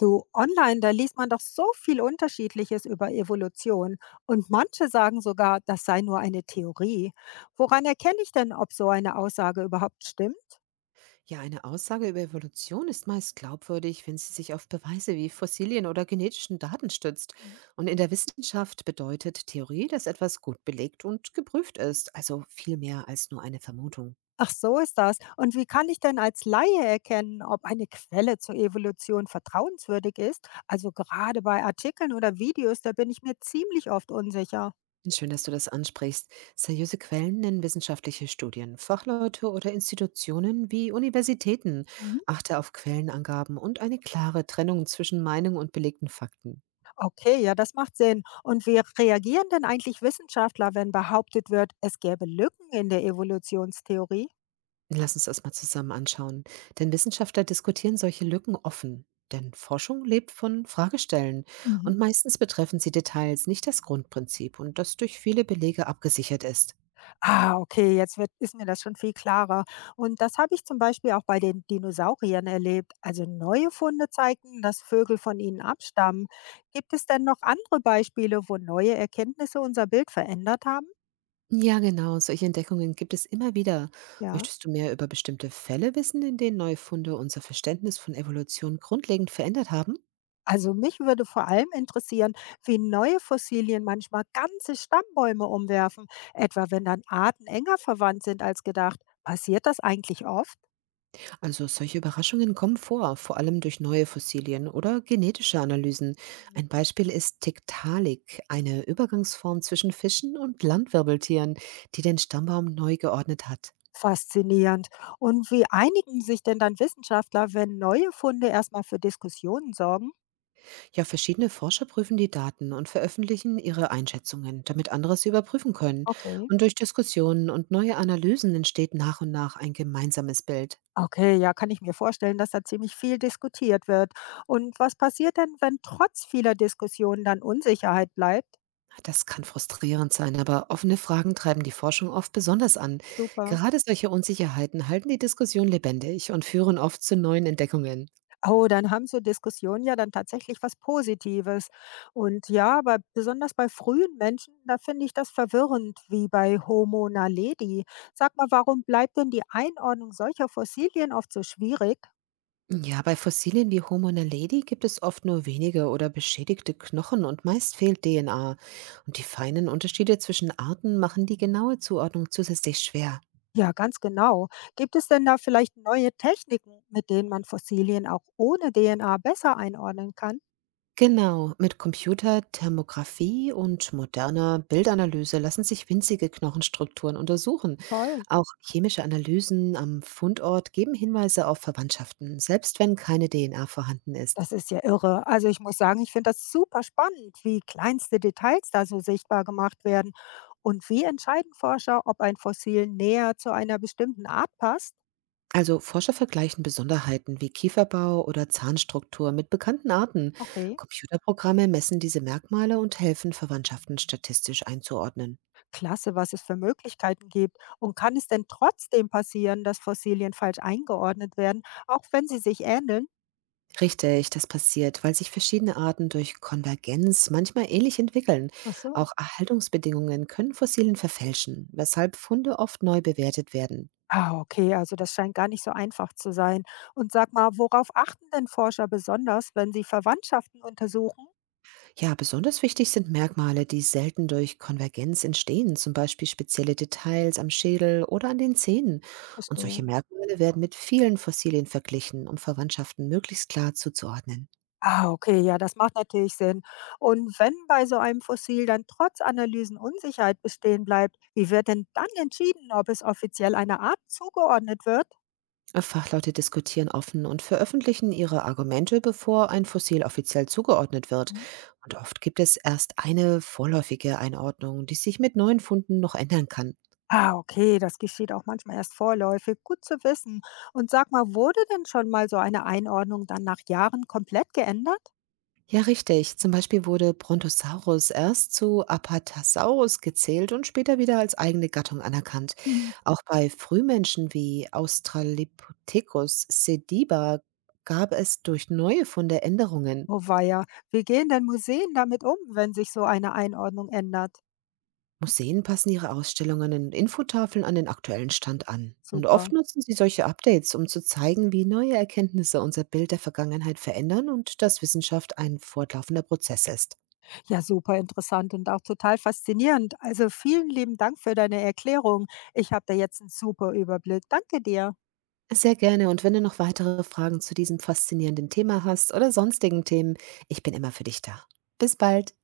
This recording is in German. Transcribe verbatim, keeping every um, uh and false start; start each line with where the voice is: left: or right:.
left: Du, online, da liest man doch so viel Unterschiedliches über Evolution. Und manche sagen sogar, das sei nur eine Theorie. Woran erkenne ich denn, ob so eine Aussage überhaupt stimmt?
right: Ja, eine Aussage über Evolution ist meist glaubwürdig, wenn sie sich auf Beweise wie Fossilien oder genetischen Daten stützt.
left: Mhm.
right: Und in der Wissenschaft bedeutet Theorie, dass etwas gut belegt und geprüft ist, also viel mehr als nur eine Vermutung.
left: Ach, so ist das. Und wie kann ich denn als Laie erkennen, ob eine Quelle zur Evolution vertrauenswürdig ist? Also gerade bei Artikeln oder Videos, da bin ich mir ziemlich oft unsicher.
right: Schön, dass du das ansprichst. Seriöse Quellen nennen wissenschaftliche Studien, Fachleute oder Institutionen wie Universitäten.
left: Mhm.
right: Achte auf Quellenangaben und eine klare Trennung zwischen Meinung und belegten Fakten.
left: Okay, ja, das macht Sinn. Und wie reagieren denn eigentlich Wissenschaftler, wenn behauptet wird, es gäbe Lücken in der Evolutionstheorie?
right: Lass uns das mal zusammen anschauen. Denn Wissenschaftler diskutieren solche Lücken offen. Denn Forschung lebt von Fragestellen.
left: Mhm.
right: Und meistens betreffen sie Details, nicht das Grundprinzip und das durch viele Belege abgesichert ist.
left: Ah, okay, jetzt wird, ist mir das schon viel klarer. Und das habe ich zum Beispiel auch bei den Dinosauriern erlebt. Also neue Funde zeigten, dass Vögel von ihnen abstammen. Gibt es denn noch andere Beispiele, wo neue Erkenntnisse unser Bild verändert haben?
right: Ja, genau, solche Entdeckungen gibt es immer wieder.
left: Ja.
right: Möchtest du mehr über bestimmte Fälle wissen, in denen Neufunde unser Verständnis von Evolution grundlegend verändert haben?
left: Also mich würde vor allem interessieren, wie neue Fossilien manchmal ganze Stammbäume umwerfen, etwa wenn dann Arten enger verwandt sind als gedacht. Passiert das eigentlich oft?
right: Also solche Überraschungen kommen vor, vor allem durch neue Fossilien oder genetische Analysen. Ein Beispiel ist Tiktaalik, eine Übergangsform zwischen Fischen und Landwirbeltieren, die den Stammbaum neu geordnet hat.
left: Faszinierend. Und wie einigen sich denn dann Wissenschaftler, wenn neue Funde erstmal für Diskussionen sorgen?
right: Ja, verschiedene Forscher prüfen die Daten und veröffentlichen ihre Einschätzungen, damit andere sie überprüfen können.
left: Okay.
right: Und durch Diskussionen und neue Analysen entsteht nach und nach ein gemeinsames Bild.
left: Okay, ja, kann ich mir vorstellen, dass da ziemlich viel diskutiert wird. Und was passiert denn, wenn trotz vieler Diskussionen dann Unsicherheit bleibt?
right: Das kann frustrierend sein, aber offene Fragen treiben die Forschung oft besonders an.
left: Super.
right: Gerade solche Unsicherheiten halten die Diskussion lebendig und führen oft zu neuen Entdeckungen.
left: Oh, dann haben so Diskussionen ja dann tatsächlich was Positives. Und ja, aber besonders bei frühen Menschen, da finde ich das verwirrend, wie bei Homo naledi. Sag mal, warum bleibt denn die Einordnung solcher Fossilien oft so schwierig?
right: Ja, bei Fossilien wie Homo naledi gibt es oft nur wenige oder beschädigte Knochen und meist fehlt D N A. Und die feinen Unterschiede zwischen Arten machen die genaue Zuordnung zusätzlich schwer.
left: Ja, ganz genau. Gibt es denn da vielleicht neue Techniken, mit denen man Fossilien auch ohne D N A besser einordnen kann?
right: Genau, mit Computertomographie und moderner Bildanalyse lassen sich winzige Knochenstrukturen untersuchen.
left: Toll.
right: Auch chemische Analysen am Fundort geben Hinweise auf Verwandtschaften, selbst wenn keine D N A vorhanden ist.
left: Das ist ja irre. Also ich muss sagen, ich finde das super spannend, wie kleinste Details da so sichtbar gemacht werden. Und wie entscheiden Forscher, ob ein Fossil näher zu einer bestimmten Art passt?
right: Also Forscher vergleichen Besonderheiten wie Kieferbau oder Zahnstruktur mit bekannten Arten.
left: Okay,
right: Computerprogramme messen diese Merkmale und helfen, Verwandtschaften statistisch einzuordnen.
left: klasse, was es für Möglichkeiten gibt. Und kann es denn trotzdem passieren, dass Fossilien falsch eingeordnet werden, auch wenn sie sich ähneln?
right: Richtig, das passiert, weil sich verschiedene Arten durch Konvergenz manchmal ähnlich entwickeln.
left: Ach so.
right: Auch Erhaltungsbedingungen können Fossilien verfälschen, weshalb Funde oft neu bewertet werden.
left: Ah, okay, also das scheint gar nicht so einfach zu sein. Und sag mal, worauf achten denn Forscher besonders, wenn sie Verwandtschaften untersuchen?
right: Ja, besonders wichtig sind Merkmale, die selten durch Konvergenz entstehen, zum Beispiel spezielle Details am Schädel oder an den Zähnen. Und solche
left: Verstehe.
right: Merkmale werden mit vielen Fossilien verglichen, um Verwandtschaften möglichst klar zuzuordnen.
left: Ah, okay, ja, das macht natürlich Sinn. Und wenn bei so einem Fossil dann trotz Analysen Unsicherheit bestehen bleibt, wie wird denn dann entschieden, ob es offiziell einer Art zugeordnet wird?
right: Fachleute diskutieren offen und veröffentlichen ihre Argumente, bevor ein Fossil offiziell zugeordnet wird.
left: Mhm.
right: Und oft gibt es erst eine vorläufige Einordnung, die sich mit neuen Funden noch ändern kann.
left: Ah, okay, das geschieht auch manchmal erst vorläufig. Gut zu wissen. Und sag mal, wurde denn schon mal so eine Einordnung dann nach Jahren komplett geändert?
right: Ja, richtig. Zum Beispiel wurde Brontosaurus erst zu Apatosaurus gezählt und später wieder als eigene Gattung anerkannt.
left: Mhm.
right: Auch bei Frühmenschen wie Australopithecus sediba gab es durch neue Funde Änderungen.
left: Oh weia, wie gehen denn Museen damit um, wenn sich so eine Einordnung ändert?
right: Museen passen ihre Ausstellungen und Infotafeln an den aktuellen Stand an. Und
left: Super.
right: oft nutzen sie solche Updates, um zu zeigen, wie neue Erkenntnisse unser Bild der Vergangenheit verändern und dass Wissenschaft ein fortlaufender Prozess ist.
left: Ja, super interessant und auch total faszinierend. Also vielen lieben Dank für deine Erklärung. Ich habe da jetzt einen super Überblick. Danke dir.
right: Sehr gerne und wenn du noch weitere Fragen zu diesem faszinierenden Thema hast oder sonstigen Themen, ich bin immer für dich da. Bis bald.